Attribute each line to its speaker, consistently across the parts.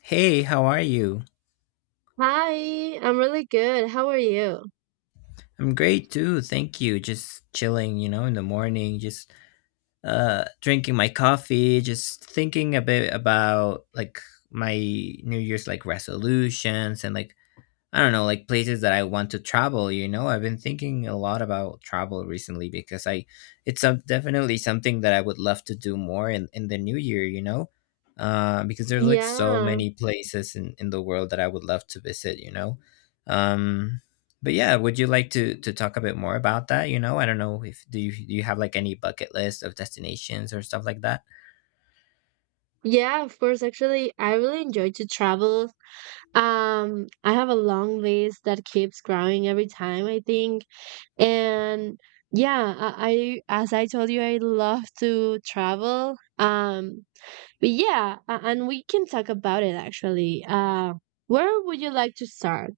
Speaker 1: Hey, how are you?
Speaker 2: Hi, I'm really good. How are you?
Speaker 1: I'm great too, thank you. Just chilling, you know, in the morning, just drinking my coffee, just thinking a bit about like my New Year's like resolutions and like I don't know, like places that I want to travel, you know? I've been thinking a lot about travel recently because I it's some definitely something that I would love to do more in the new year, you know? Because there's like so
Speaker 2: Yeah.
Speaker 1: many places in the world that I would love to visit, you know? Um, but yeah, would you like to talk a bit more about that, you know? I don't know if do you do you have like any bucket list of destinations or stuff like that?
Speaker 2: Yeah, of course. Actually, I really enjoy to travel. I have a long list that keeps growing every time, I think. And yeah, I as I told you, I love to travel. But yeah, and we can talk about it actually. Where would you like to start?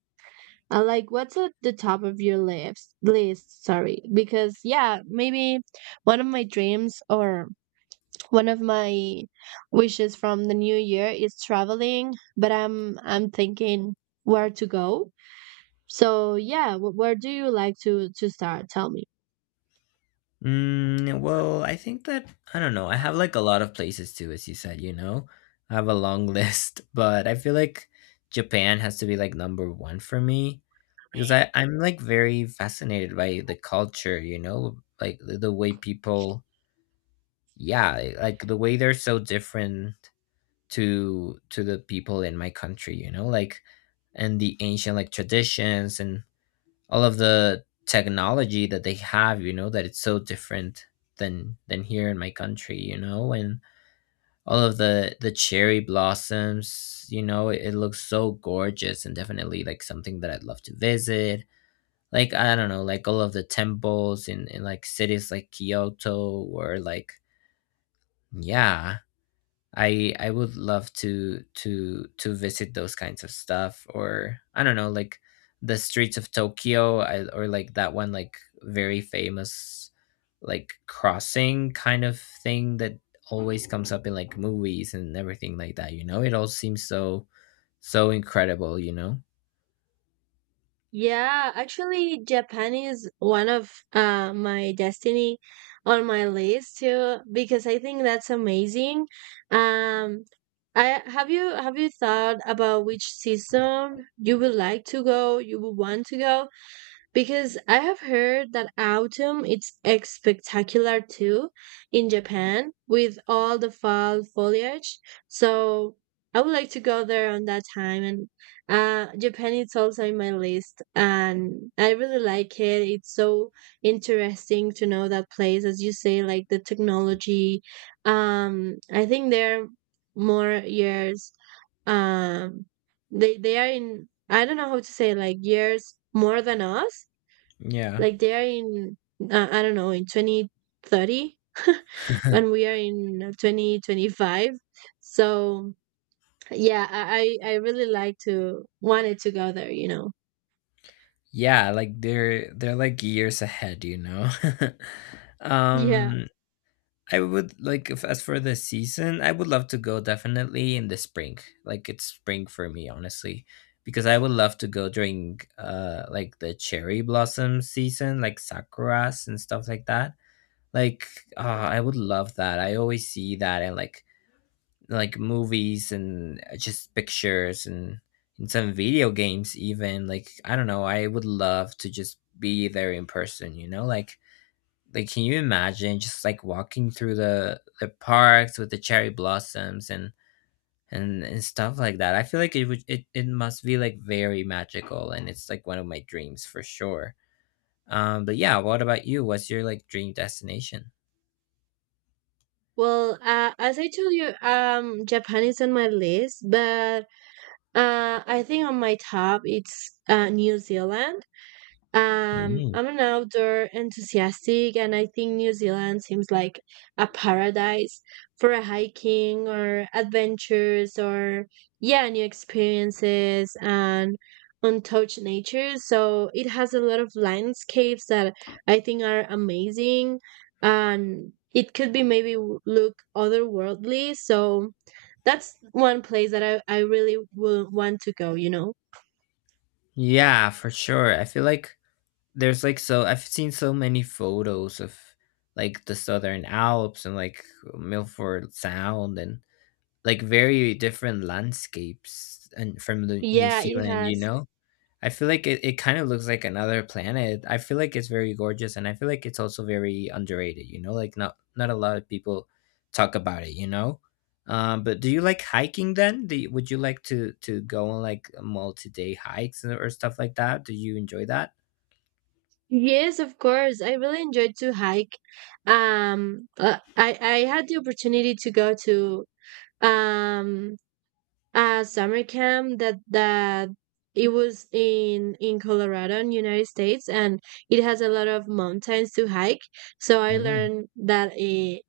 Speaker 2: Like, what's at the top of your list? List, sorry, because yeah, maybe one of my dreams or one of my wishes from the new year is traveling, but I'm thinking where to go. So yeah, where do you like to start? Tell me.
Speaker 1: Mm, well, I think that I don't know. I have like a lot of places too, as you said, you know. I have a long list, but I feel like Japan has to be like number one for me because I'm like very fascinated by the culture, you know, like the way people, yeah, like the way they're so different to the people in my country, you know, like and the ancient like traditions and all of the technology that they have, you know, that it's so different than here in my country, you know, and all of the cherry blossoms, you know, it looks so gorgeous and definitely like something that I'd love to visit. Like I don't know, like all of the temples in like cities like Kyoto or like yeah, I would love to visit those kinds of stuff. Or I don't know, like the streets of Tokyo, or like that one like very famous like crossing kind of thing that always comes up in like movies and everything like that, you know. It all seems so so incredible, you know.
Speaker 2: Yeah, actually, Japan is one of my destiny on my list too because I think that's amazing. Um, I have you thought about which season you would like to go, you would want to go? Because I have heard that autumn is spectacular too in Japan with all the fall foliage. So I would like to go there on that time. And Japan is also in my list, and I really like it. It's so interesting to know that place, as you say, like the technology. I think there are more years, um they are in, I don't know how to say, like years more than us,
Speaker 1: Yeah.
Speaker 2: like they are in, I don't know, in 2030 when we are in 2025. So yeah, I really like to, wanted to go there.
Speaker 1: Yeah, like they're like years ahead, you know.
Speaker 2: Yeah.
Speaker 1: um I would like if As for the season, I would love to go definitely in the spring. Like it's spring for me, honestly, because I would love to go during like the cherry blossom season, like sakuras and stuff like that. Like uh, I would love that. I always see that in like movies and just pictures and in some video games even. Like I don't know, I would love to just be there in person, you know? Like can you imagine just like walking through the parks with the cherry blossoms and and stuff like that? I feel like it must be like very magical and it's like one of my dreams for sure. But yeah, what about you? What's your like dream destination?
Speaker 2: Well, as I told you, Japan is on my list, but I think on my top it's New Zealand.
Speaker 1: Mm.
Speaker 2: I'm an outdoor enthusiastic, and I think New Zealand seems like a paradise for a hiking or adventures or yeah, new experiences and untouched nature. So it has a lot of landscapes that I think are amazing, and it could be maybe w- look otherworldly. So that's one place that I really would want to go. You know?
Speaker 1: Yeah, for sure. I feel like there's like so I've seen so many photos of like the Southern Alps and like Milford Sound and like very different landscapes and from the New
Speaker 2: Yeah, it
Speaker 1: Zealand, you
Speaker 2: has.
Speaker 1: know? I feel like it kind of looks like another planet. I feel like it's very gorgeous and I feel like it's also very underrated, you know? Like not a lot of people talk about it, you know? But do you like hiking then? Would you like to go on like multi-day hikes or stuff like that? Do you enjoy that?
Speaker 2: Yes, of course. I really enjoyed to hike. I had the opportunity to go to, um a summer camp that it was in Colorado, in United States, and it has a lot of mountains to hike. So I
Speaker 1: Mm,
Speaker 2: learned that I-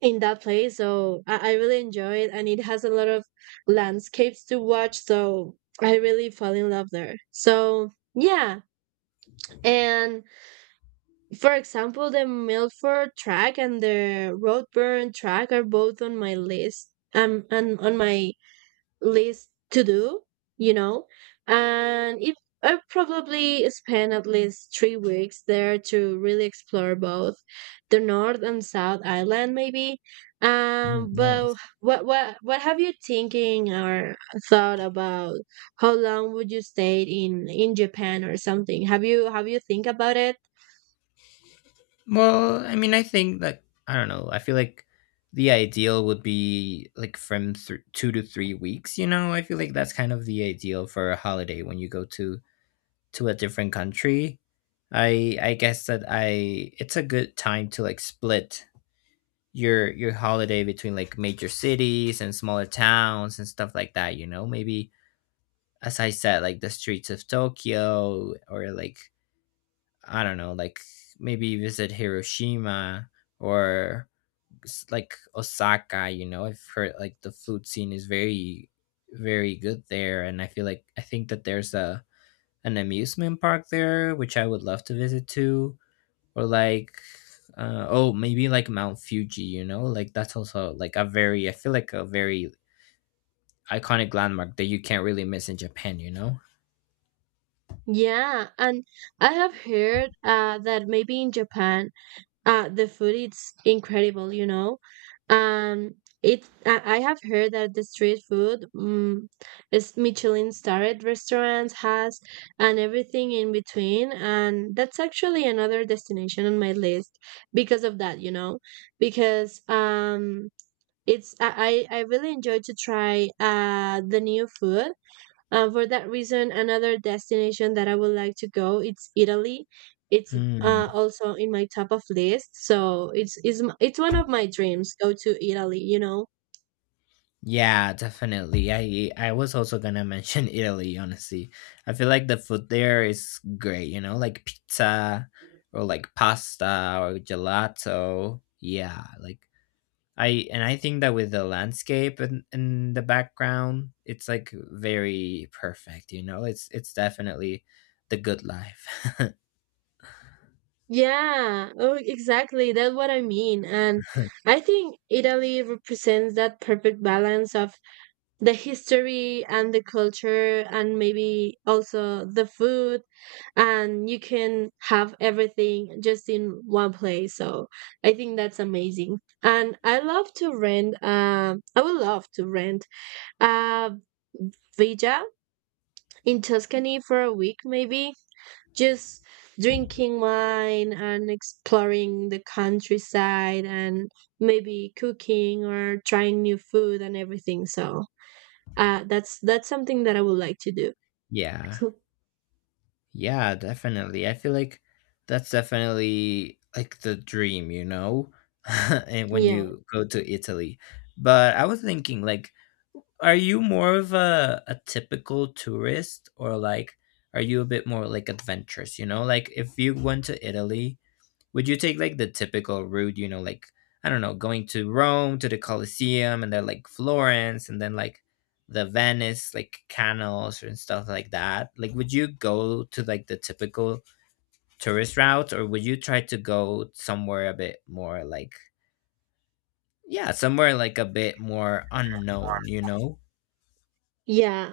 Speaker 2: in that place. So I really enjoy it, and it has a lot of landscapes to watch. So I really fall in love there. So yeah, and for example, the Milford track and the Roadburn track are both on my list. And on my list to do, you know, and it I probably spend at least 3 weeks there to really explore both the North and South Island, maybe.
Speaker 1: mm, nice.
Speaker 2: But what have you thinking or thought about? How long would you stay in Japan or something? Have you think about it?
Speaker 1: Well, I mean, I think like I don't know. I feel like the ideal would be like from 2 to 3 weeks. You know, I feel like that's kind of the ideal for a holiday when you go to a different country. I guess that I it's a good time to like split your holiday between like major cities and smaller towns and stuff like that. You know, maybe as I said, like the streets of Tokyo or like I don't know, like maybe visit Hiroshima or like Osaka, you know. I've heard like the food scene is very, very good there, and I feel like I think that there's a an amusement park there, which I would love to visit too. Or like, oh, maybe like Mount Fuji, you know, like that's also like a very, I feel like a very iconic landmark that you can't really miss in Japan, you know.
Speaker 2: Yeah, and I have heard that maybe in Japan, the food is incredible, you know. Um, it I have heard that the street food, is Michelin starred restaurants has and everything in between, and that's actually another destination on my list because of that, because it's I really enjoy to try the new food. For that reason, another destination that I would like to go it's Italy. It's
Speaker 1: Hmm.
Speaker 2: also in my top of list, so it's one of my dreams go to Italy. You know.
Speaker 1: Yeah, definitely. I was also gonna mention Italy, honestly. I feel like the food there is great, you know, like pizza or like pasta or gelato. Yeah, like I and I think that with the landscape and in the background, it's like very perfect, you know. It's definitely the good life.
Speaker 2: Yeah, oh, exactly. That's what I mean. And I think Italy represents that perfect balance of the history and the culture and maybe also the food, and you can have everything just in one place. So I think that's amazing, and I would love to rent a villa in Tuscany for a week, maybe just drinking wine and exploring the countryside and maybe cooking or trying new food and everything. So that's something that I would like to do.
Speaker 1: Yeah.
Speaker 2: So,
Speaker 1: Yeah, definitely. I feel like that's definitely like the dream, you know? And when
Speaker 2: yeah,
Speaker 1: you go to Italy. But I was thinking, like, are you more of a typical tourist or like are you a bit more like adventurous, you know? Like if you went to Italy, would you take like the typical route, you know, like I don't know, going to Rome to the Colosseum and then like Florence and then like the Venice, like canals and stuff like that? Like would you go to like the typical tourist route or would you try to go somewhere a bit more like yeah, somewhere like a bit more unknown, you know?
Speaker 2: yeah.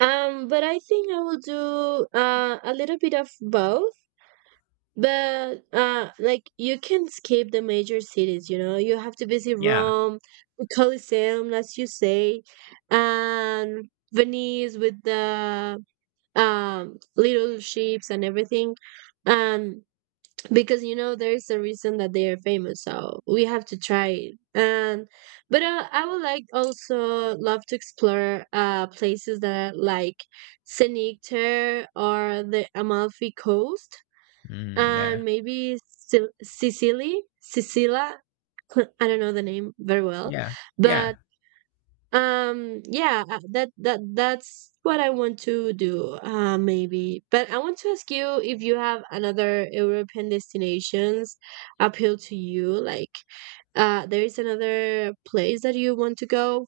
Speaker 2: But I think I will do a little bit of both. But like you can skip the major cities. You know, you have to visit
Speaker 1: Yeah.
Speaker 2: Rome, the Colosseum, as you say, and Venice with the little ships and everything. And because you know there's a reason that they are famous, so we have to try it. And but I would like also love to explore places that are like Senecter or the Amalfi coast
Speaker 1: Mm, yeah.
Speaker 2: and maybe Sicily, Sicilia. I don't know the name very well,
Speaker 1: Yeah. Yeah.
Speaker 2: but yeah, that's what I want to do, maybe. But I want to ask you if you have another European destinations appeal to you, like there is another place that you want to go.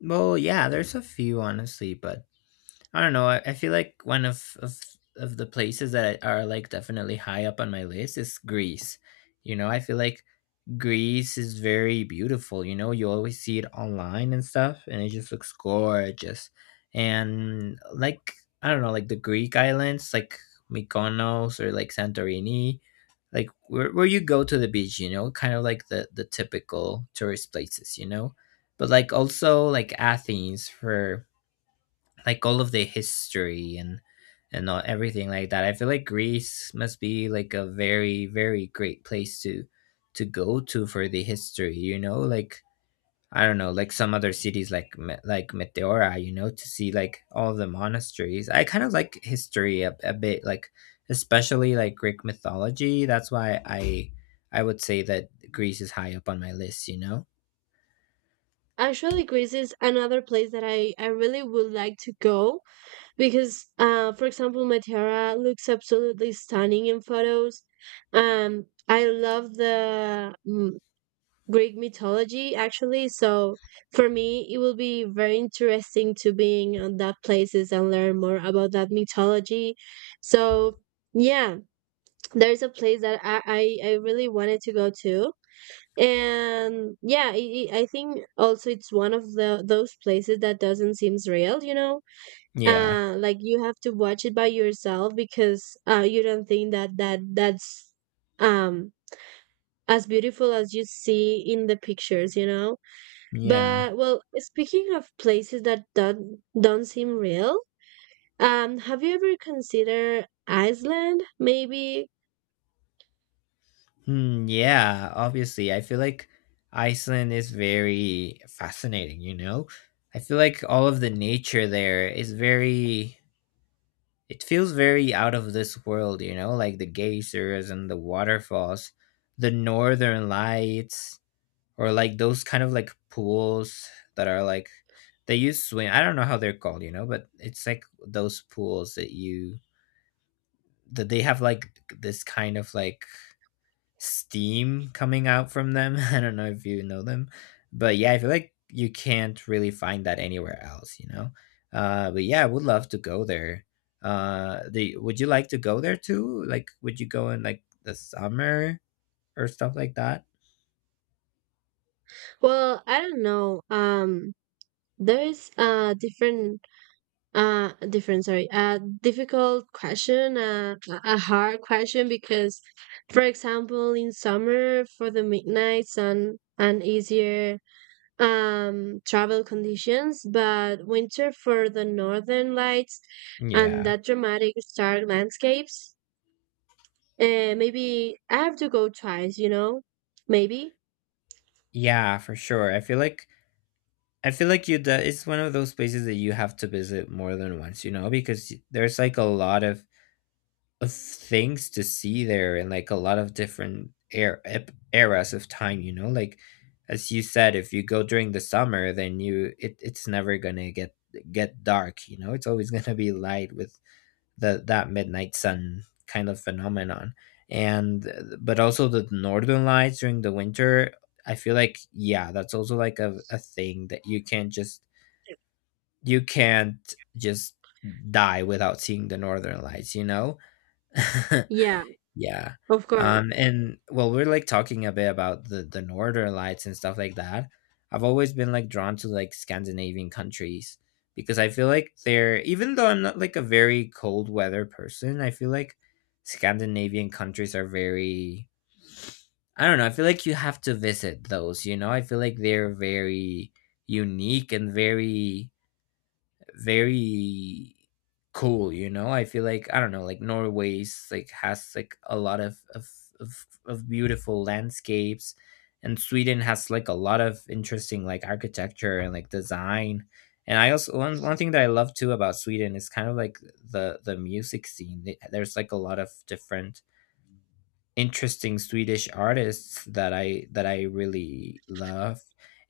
Speaker 1: Well, yeah, there's a few honestly, but I don't know. I feel like one of the places that are like definitely high up on my list is Greece. You know, I feel like Greece is very beautiful. You know, you always see it online and stuff, and it just looks gorgeous. And like I don't know, like the Greek islands, like Mykonos or like Santorini, like where you go to the beach, you know, kind of like the typical tourist places, you know. But like also like Athens for like all of the history and all, everything like that. I feel like Greece must be like a very very great place to go to for the history. You know, like I don't know, like some other cities like Meteora. You know, to see like all the monasteries. I kind of like history a bit, like especially like Greek mythology. That's why I would say that Greece is high up on my list. You know.
Speaker 2: Actually, Greece is another place that I really would like to go because, for example, Matera looks absolutely stunning in photos. I love the Greek mythology actually. So for me, it will be very interesting to being on that places and learn more about that mythology. So yeah, there's a place that I really wanted to go to. And yeah, I think also it's one of the those places that doesn't seems real.
Speaker 1: Yeah.
Speaker 2: Like you have to watch it by yourself because you don't think that's um as beautiful as you see in the pictures.
Speaker 1: Yeah.
Speaker 2: But well, speaking of places that don't seem real, have you ever considered Iceland? Maybe.
Speaker 1: Hmm, yeah, obviously. I feel like Iceland is very fascinating, you know? I feel like all of the nature there is very, it feels very out of this world, you know? Like the geysers and the waterfalls, the northern lights, or like those kind of like pools that are like, they use swim. I don't know how they're called, you know, but it's like those pools that you, that they have like this kind of like steam coming out from them. I don't know if you know them, but yeah, I feel like you can't really find that anywhere else, you know. But yeah, I would love to go there. Would you like to go there too? Like, would you go in like the summer or stuff like that?
Speaker 2: Well, I don't know. There's a different, different. Sorry, a difficult question, a hard question because, for example, in summer for the midnight sun, an easier travel conditions, but winter for the northern lights and
Speaker 1: Yeah.
Speaker 2: that dramatic stark landscapes. Maybe I have to go twice, maybe.
Speaker 1: Yeah, for sure. I feel like you that it's one of those places that you have to visit more than once, you know, because there's like a lot of things to see there and like a lot of different eras of time, you know, like as you said, if you go during the summer, then you it's never gonna get dark, you know, it's always gonna be light with that midnight sun kind of phenomenon and but also the northern lights during the winter. I feel like yeah, that's also like a thing that you can't just you can't just die without seeing the northern lights, you know.
Speaker 2: Yeah,
Speaker 1: Yeah.
Speaker 2: of course.
Speaker 1: And well, we're like talking a bit about the northern lights and stuff like that. I've always been like drawn to like Scandinavian countries because I feel like they're even though I'm not like a very cold weather person, I feel like Scandinavian countries are very I don't know, I feel like you have to visit those, you know? I feel like they're very unique and very very cool, you know. I feel like I don't know, like Norway's like has like a lot of beautiful landscapes and Sweden has like a lot of interesting like architecture and like design. And I also one thing that I love too about Sweden is kind of like the music scene. There's like a lot of different interesting Swedish artists that I really love.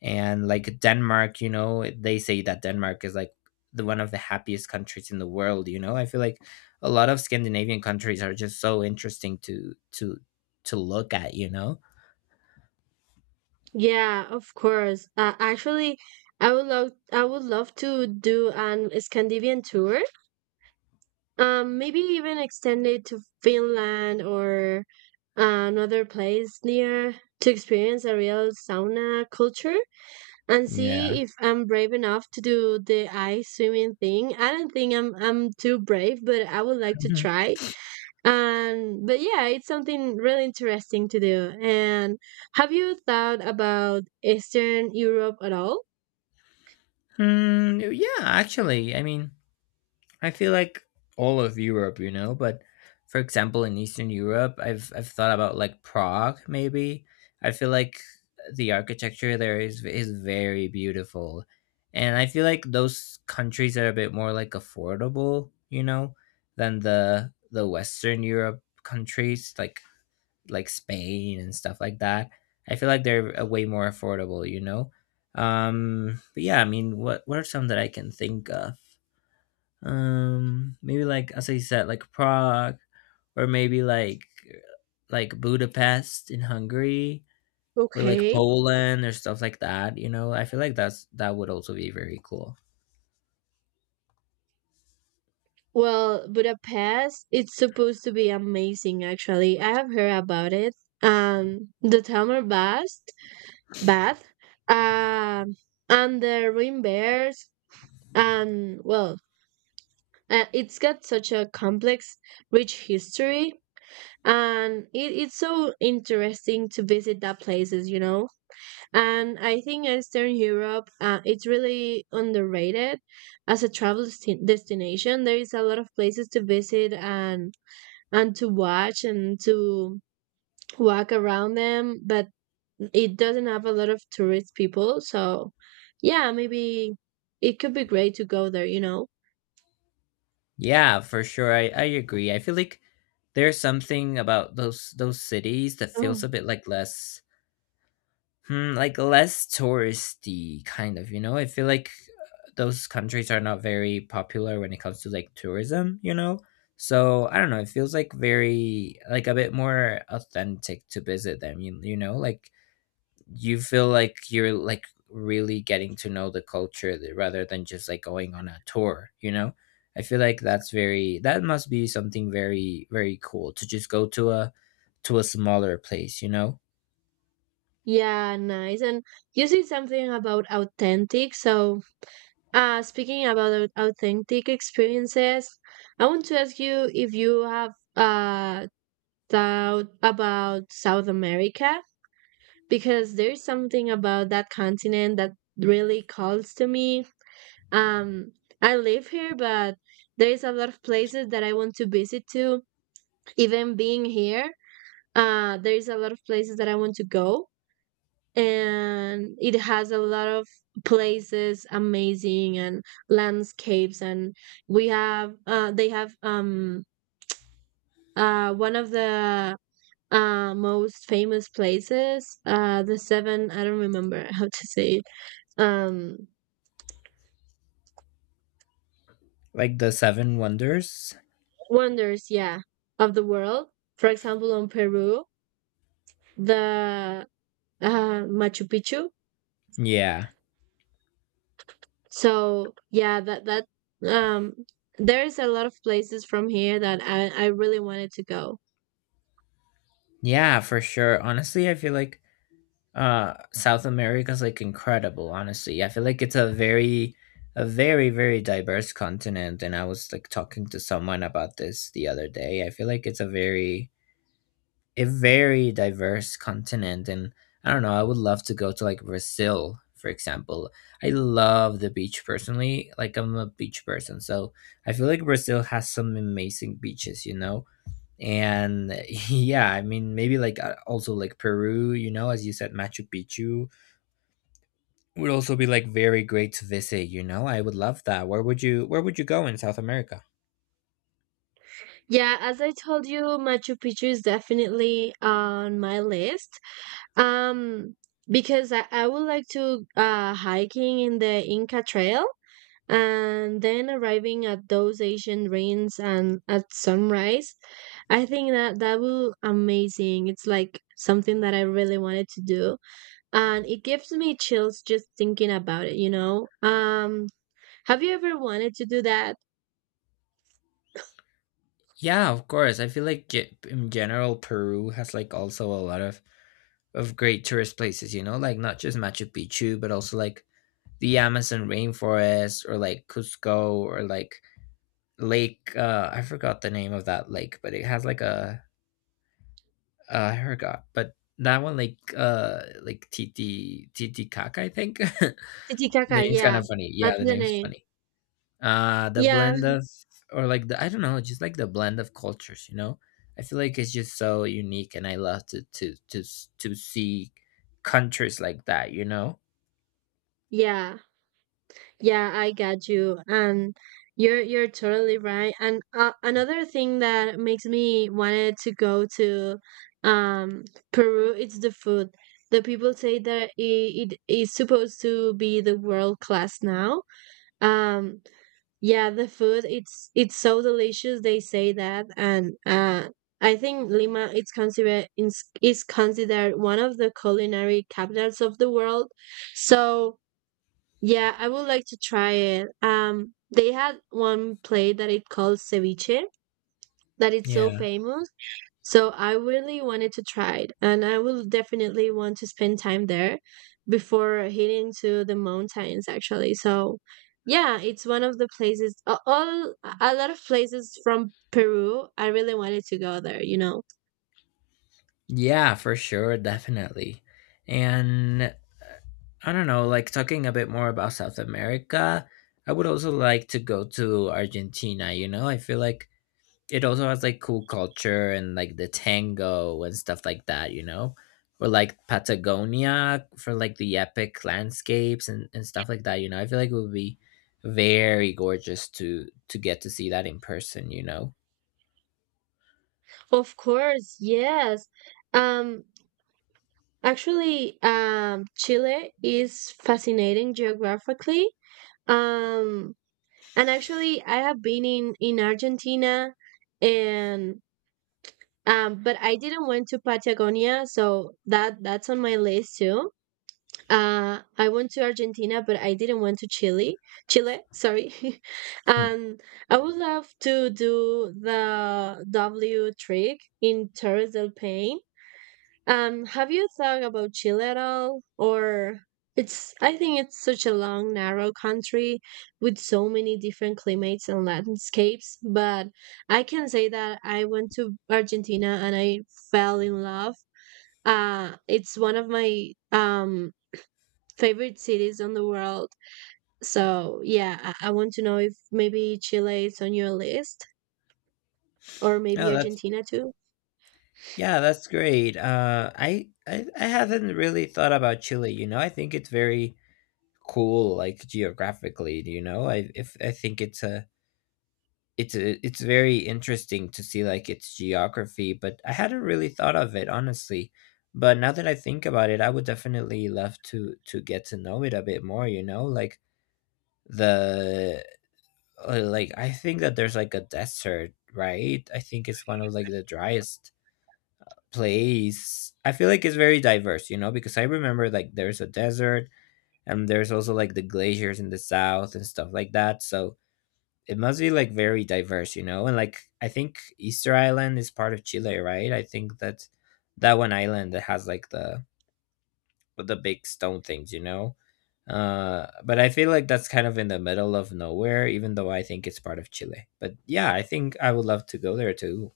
Speaker 1: And like Denmark, you know, they say that Denmark is like the one of the happiest countries in the world, you know. I feel like a lot of Scandinavian countries are just so interesting to to look at, you know.
Speaker 2: Yeah, of course. Actually, I would love to do an Scandinavian tour, maybe even extend it to Finland or another place near, to experience a real sauna culture and
Speaker 1: Yeah.
Speaker 2: see if I'm brave enough to do the ice swimming thing. I don't think I'm too brave, but I would like to
Speaker 1: Mhm.
Speaker 2: try. And but yeah, it's something really interesting to do. And have you thought about Eastern Europe at all?
Speaker 1: Mm, yeah, actually. I mean, I feel like all of Europe, you know, but for example, in Eastern Europe, I've thought about like Prague maybe. I feel like the architecture there is very beautiful. And I feel like those countries are a bit more like affordable, you know, than the Western Europe countries like Spain and stuff like that. I feel like they're way more affordable, you know. But yeah, I mean, what are some that I can think of? Um, maybe like as I said, like Prague, or maybe like Budapest in Hungary, or like
Speaker 2: Okay.
Speaker 1: Poland or stuff like that, you know? I feel like that's that would also be very cool.
Speaker 2: Well, Budapest, it's supposed to be amazing actually. I have heard about it. The thermal bath. Um and the rain bears and well. It's got such a complex, rich history, and it's so interesting to visit that places, you know. And I think Eastern Europe, it's really underrated as a travel destination. There is a lot of places to visit and to watch and to walk around them, but it doesn't have a lot of tourist people. So, yeah, maybe it could be great to go there, you know.
Speaker 1: Yeah, for sure, I agree. I feel like there's something about those cities that feels a bit like less like less touristy kind of, you know? I feel like those countries are not very popular when it comes to like tourism, you know? So I don't know, it feels like very like a bit more authentic to visit them, you know? Like you feel like you're like really getting to know the culture rather than just like going on a tour, you know? I feel like that's very that must be something very very cool to just go to a smaller place, you know?
Speaker 2: Yeah, nice. And you said something about authentic. So, speaking about authentic experiences, I want to ask you if you have uh thought about South America, because there's something about that continent that really calls to me. Um, I live here, but there's a lot of places that I want to visit to. Even being here, there's a lot of places that I want to go, and it has a lot of places amazing and landscapes, and we have they have one of the most famous places, the seven, I don't remember how to say it, um
Speaker 1: Like the Seven Wonders.
Speaker 2: wonders, yeah, of the world. For example, on Peru, the Machu Picchu.
Speaker 1: Yeah.
Speaker 2: So yeah, that um there's a lot of places from here that I really wanted to go.
Speaker 1: Yeah, for sure. Honestly, I feel like uh, South America's like incredible, honestly. I feel like it's a very very diverse continent, and I was like talking to someone about this the other day. I feel like it's a very diverse continent. And I don't know, I would love to go to like Brazil, for example. I love the beach personally. Like I'm a beach person, so I feel like Brazil has some amazing beaches, you know? And yeah, I mean, maybe like also like Peru, you know, as you said, Machu Picchu would also be like very great to visit, you know. I would love that. Where would you where would you go in South America?
Speaker 2: Yeah, as I told you, Machu Picchu is definitely on my list. Um, because I would like to hiking in the Inca Trail and then arriving at those Asian ruins and at sunrise. I think that that will amazing. It's like something that I really wanted to do, and it gives me chills just thinking about it. Have you ever wanted to do that?
Speaker 1: Yeah, of course. I feel like in general, Peru has like also a lot of great tourist places, you know, like not just Machu Picchu but also like the Amazon rainforest, or like Cusco, or like lake I forgot the name of that lake, but it has like a uh, I forgot, but that one like uh, like Titicaca, I think. The
Speaker 2: Titicaca,
Speaker 1: name's kind
Speaker 2: yeah,
Speaker 1: of funny. Yeah,
Speaker 2: that's
Speaker 1: the
Speaker 2: the
Speaker 1: name's
Speaker 2: name.
Speaker 1: funny. Uh, the
Speaker 2: Yeah,
Speaker 1: blend of or like the I don't know, just like the blend of cultures, you know? I feel like it's just so unique, and I love to to see countries like that, you know?
Speaker 2: yeah. Yeah, I got you. And you're totally right. And another thing that makes me wanted to go to, um Peru, it's the food. The people say that it is supposed to be the world class now. Um yeah, the food it's so delicious they say that, and I think Lima it's considered is considered one of the culinary capitals of the world. So yeah, I would like to try it. They had one play that it called ceviche that it's so
Speaker 1: Yeah.
Speaker 2: famous. So I really wanted to try it, and I will definitely want to spend time there before heading to the mountains. Actually, so yeah, it's one of the places. All a lot of places from Peru. I really wanted to go there. You know,
Speaker 1: Yeah, for sure, definitely. And I don't know, like talking a bit more about South America, I would also like to go to Argentina, you know? I feel like it also has like cool culture and like the tango and stuff like that, you know? Or like Patagonia for like the epic landscapes and stuff like that, you know? I feel like it would be very gorgeous to get to see that in person, you know?
Speaker 2: of course, yes. Um, Actually, Chile is fascinating geographically. Um, and actually, I have been in Argentina, and but I didn't went to Patagonia, so that's on my list too. I went to Argentina, but I didn't went to Chile. Chile, sorry.
Speaker 1: Hmm.
Speaker 2: And I would love to do the W trick in Torres del Paine. Have you thought about Chile at all? Or it's I think it's such a long, narrow country with so many different climates and landscapes, but I can say that I went to Argentina and I fell in love. It's one of my favorite cities on the world. So yeah, I want to know if maybe Chile is on your list or
Speaker 1: Yeah,
Speaker 2: maybe
Speaker 1: that's
Speaker 2: Argentina too.
Speaker 1: Yeah, that's great. I, I haven't really thought about Chile. You know, I think it's very cool, like geographically. You know, I if I think it's a it's a, it's very interesting to see like its geography, but I hadn't really thought of it honestly. But now that I think about it, I would definitely love to get to know it a bit more. You know, like the like I think that there's like a desert, right? I think it's one of like the driest place. I feel like it's very diverse, you know, because I remember like there's a desert and there's also like the glaciers in the south and stuff like that. So it must be like very diverse, you know. And like, I think Easter Island is part of Chile, right? I think that that one island that has like the with the big stone things, you know. But I feel like that's kind of in the middle of nowhere, even though I think it's part of Chile. But yeah, I think I would love to go there too.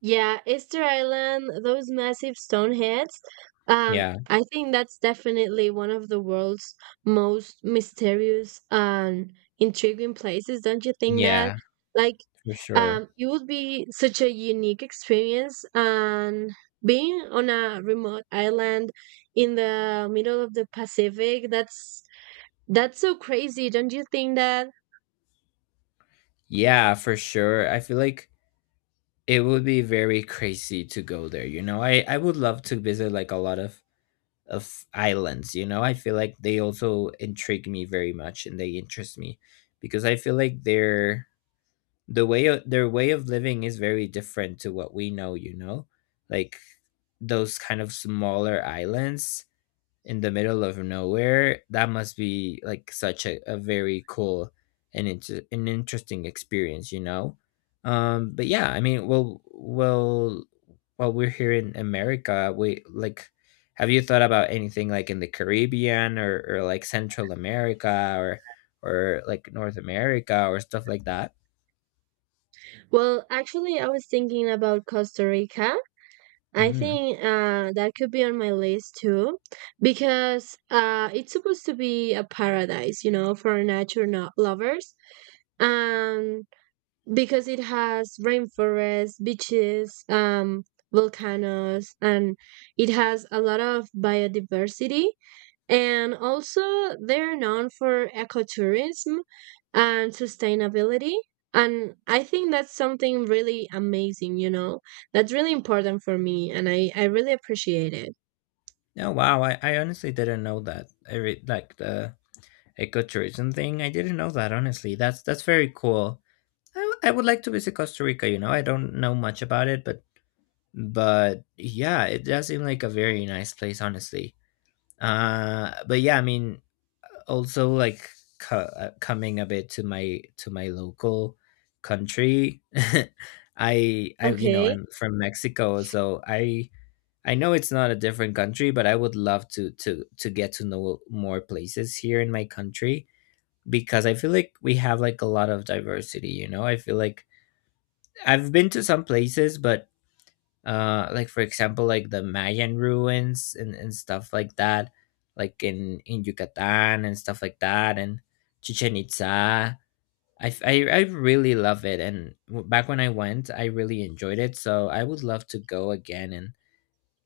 Speaker 2: Yeah, Easter Island, those massive stone heads.
Speaker 1: yeah
Speaker 2: I think that's definitely one of the world's most mysterious and intriguing places, don't you think that?
Speaker 1: yeah
Speaker 2: Like,
Speaker 1: for sure.
Speaker 2: it would be such a unique experience, and being on a remote island in the middle of the Pacific, that's so crazy, don't you think that?
Speaker 1: Yeah, for sure. I feel like it would be very crazy to go there. You know, I would love to visit like a lot of islands. You know, I feel like they also intrigue me very much, and they interest me because I feel like their the their way of living is very different to what we know. You know, like those kind of smaller islands in the middle of nowhere, that must be like such a very cool and an interesting experience, you know. But yeah, I mean, well, while we're here in America, we like, have you thought about anything like in the Caribbean, or like Central America, or like North America or stuff like that?
Speaker 2: Well, actually, I was thinking about Costa Rica. I
Speaker 1: Mm.
Speaker 2: think that could be on my list too, because it's supposed to be a paradise, you know, for nature lovers. Um, because it has rainforests, beaches, volcanoes, and it has a lot of biodiversity. And also, they're known for ecotourism and sustainability. And I think that's something really amazing, you know, that's really important for me. And I really appreciate it.
Speaker 1: Oh wow, I honestly didn't know that. Like the ecotourism thing. I didn't know that, honestly. That's very cool. I would like to visit Costa Rica. You know, I don't know much about it, but yeah, it does seem like a very nice place, honestly. But yeah, I mean, also like coming a bit to my local country. I you know,
Speaker 2: Okay.
Speaker 1: I'm from Mexico, so I know it's not a different country, but I would love to get to know more places here in my country because I feel like we have like a lot of diversity. You know, I feel like I've been to some places, but like for example, like the Mayan ruins and stuff like that, like in Yucatan and stuff like that, and Chichen Itza. I, I really love it, and back when I went, I really enjoyed it. So I would love to go again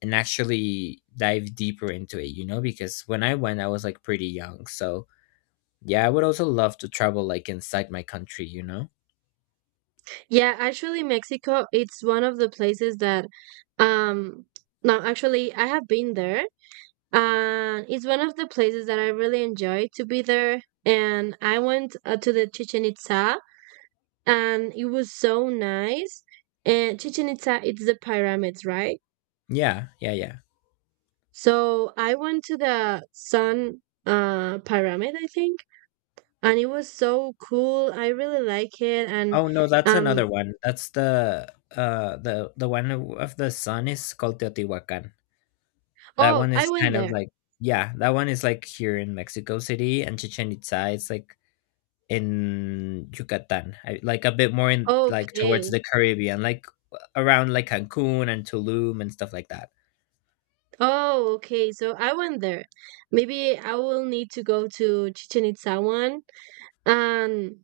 Speaker 1: and actually dive deeper into it, you know, because when I went, I was like pretty young. So yeah, I would also love to travel like inside my country, you know.
Speaker 2: Yeah, actually, Mexico, it's one of the places that, um, no, actually, I have been there, and it's one of the places that I really enjoy to be there. And I went to the Chichen Itza, and it was so nice. And Chichen Itza, it's the pyramids, right?
Speaker 1: Yeah, yeah, yeah.
Speaker 2: So I went to the Sun pyramid, I think, and it was so cool. I really like it, and
Speaker 1: Oh no, that's
Speaker 2: um,
Speaker 1: another one. That's the one of the sun is called Teotihuacan. That
Speaker 2: oh,
Speaker 1: one
Speaker 2: I
Speaker 1: is
Speaker 2: went
Speaker 1: kind of
Speaker 2: there.
Speaker 1: like yeah, that one is like here in Mexico City, and Chichen Itza is like in Yucatan. I, like a bit more in like towards
Speaker 2: Okay.
Speaker 1: the Caribbean, like around like Cancun and Tulum and stuff like that.
Speaker 2: Oh, okay. So I went there. Maybe I will need to go to Chichen Itza one. And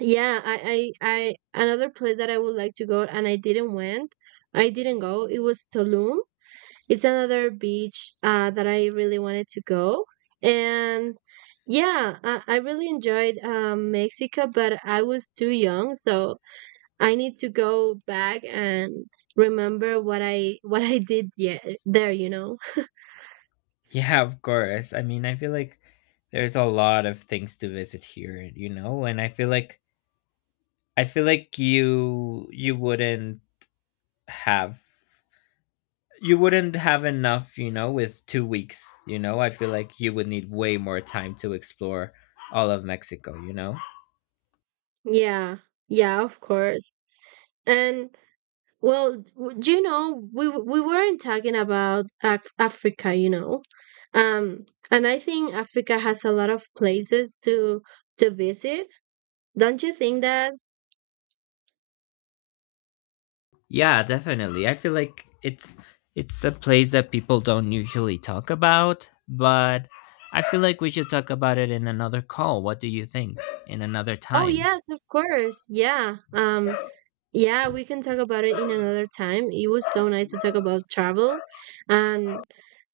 Speaker 2: yeah, another place that I would like to go and I didn't went. I didn't go. It was Tulum. It's another beach that I really wanted to go. And yeah, I really enjoyed Mexico, but I was too young, so I need to go back and remember what I did yet there, you know.
Speaker 1: Yeah, of course. I mean, I feel like there's a lot of things to visit here, you know, and I feel like you wouldn't have you wouldn't have enough, you know, with 2 weeks. You know, I feel like you would need way more time to explore all of Mexico, you know?
Speaker 2: Yeah, yeah, of course. And well, do you know we we weren't talking about Africa, you know, um, and I think Africa has a lot of places to visit. Don't you think that?
Speaker 1: Yeah, definitely. I feel like it's a place that people don't usually talk about, but I feel like we should talk about it in another call. What do you think? In another
Speaker 2: Oh
Speaker 1: time.
Speaker 2: yes, of course. Yeah. Yeah, we can talk about it in another time. It was so nice to talk about travel, and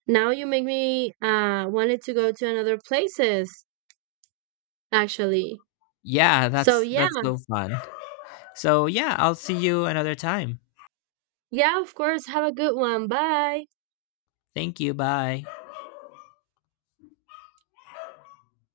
Speaker 2: now you make me wanted to go to another places actually.
Speaker 1: Yeah,
Speaker 2: So yeah.
Speaker 1: that's so fun. So yeah, I'll see you another time.
Speaker 2: Yeah, of course. Have a good one. Bye.
Speaker 1: Thank you. Bye.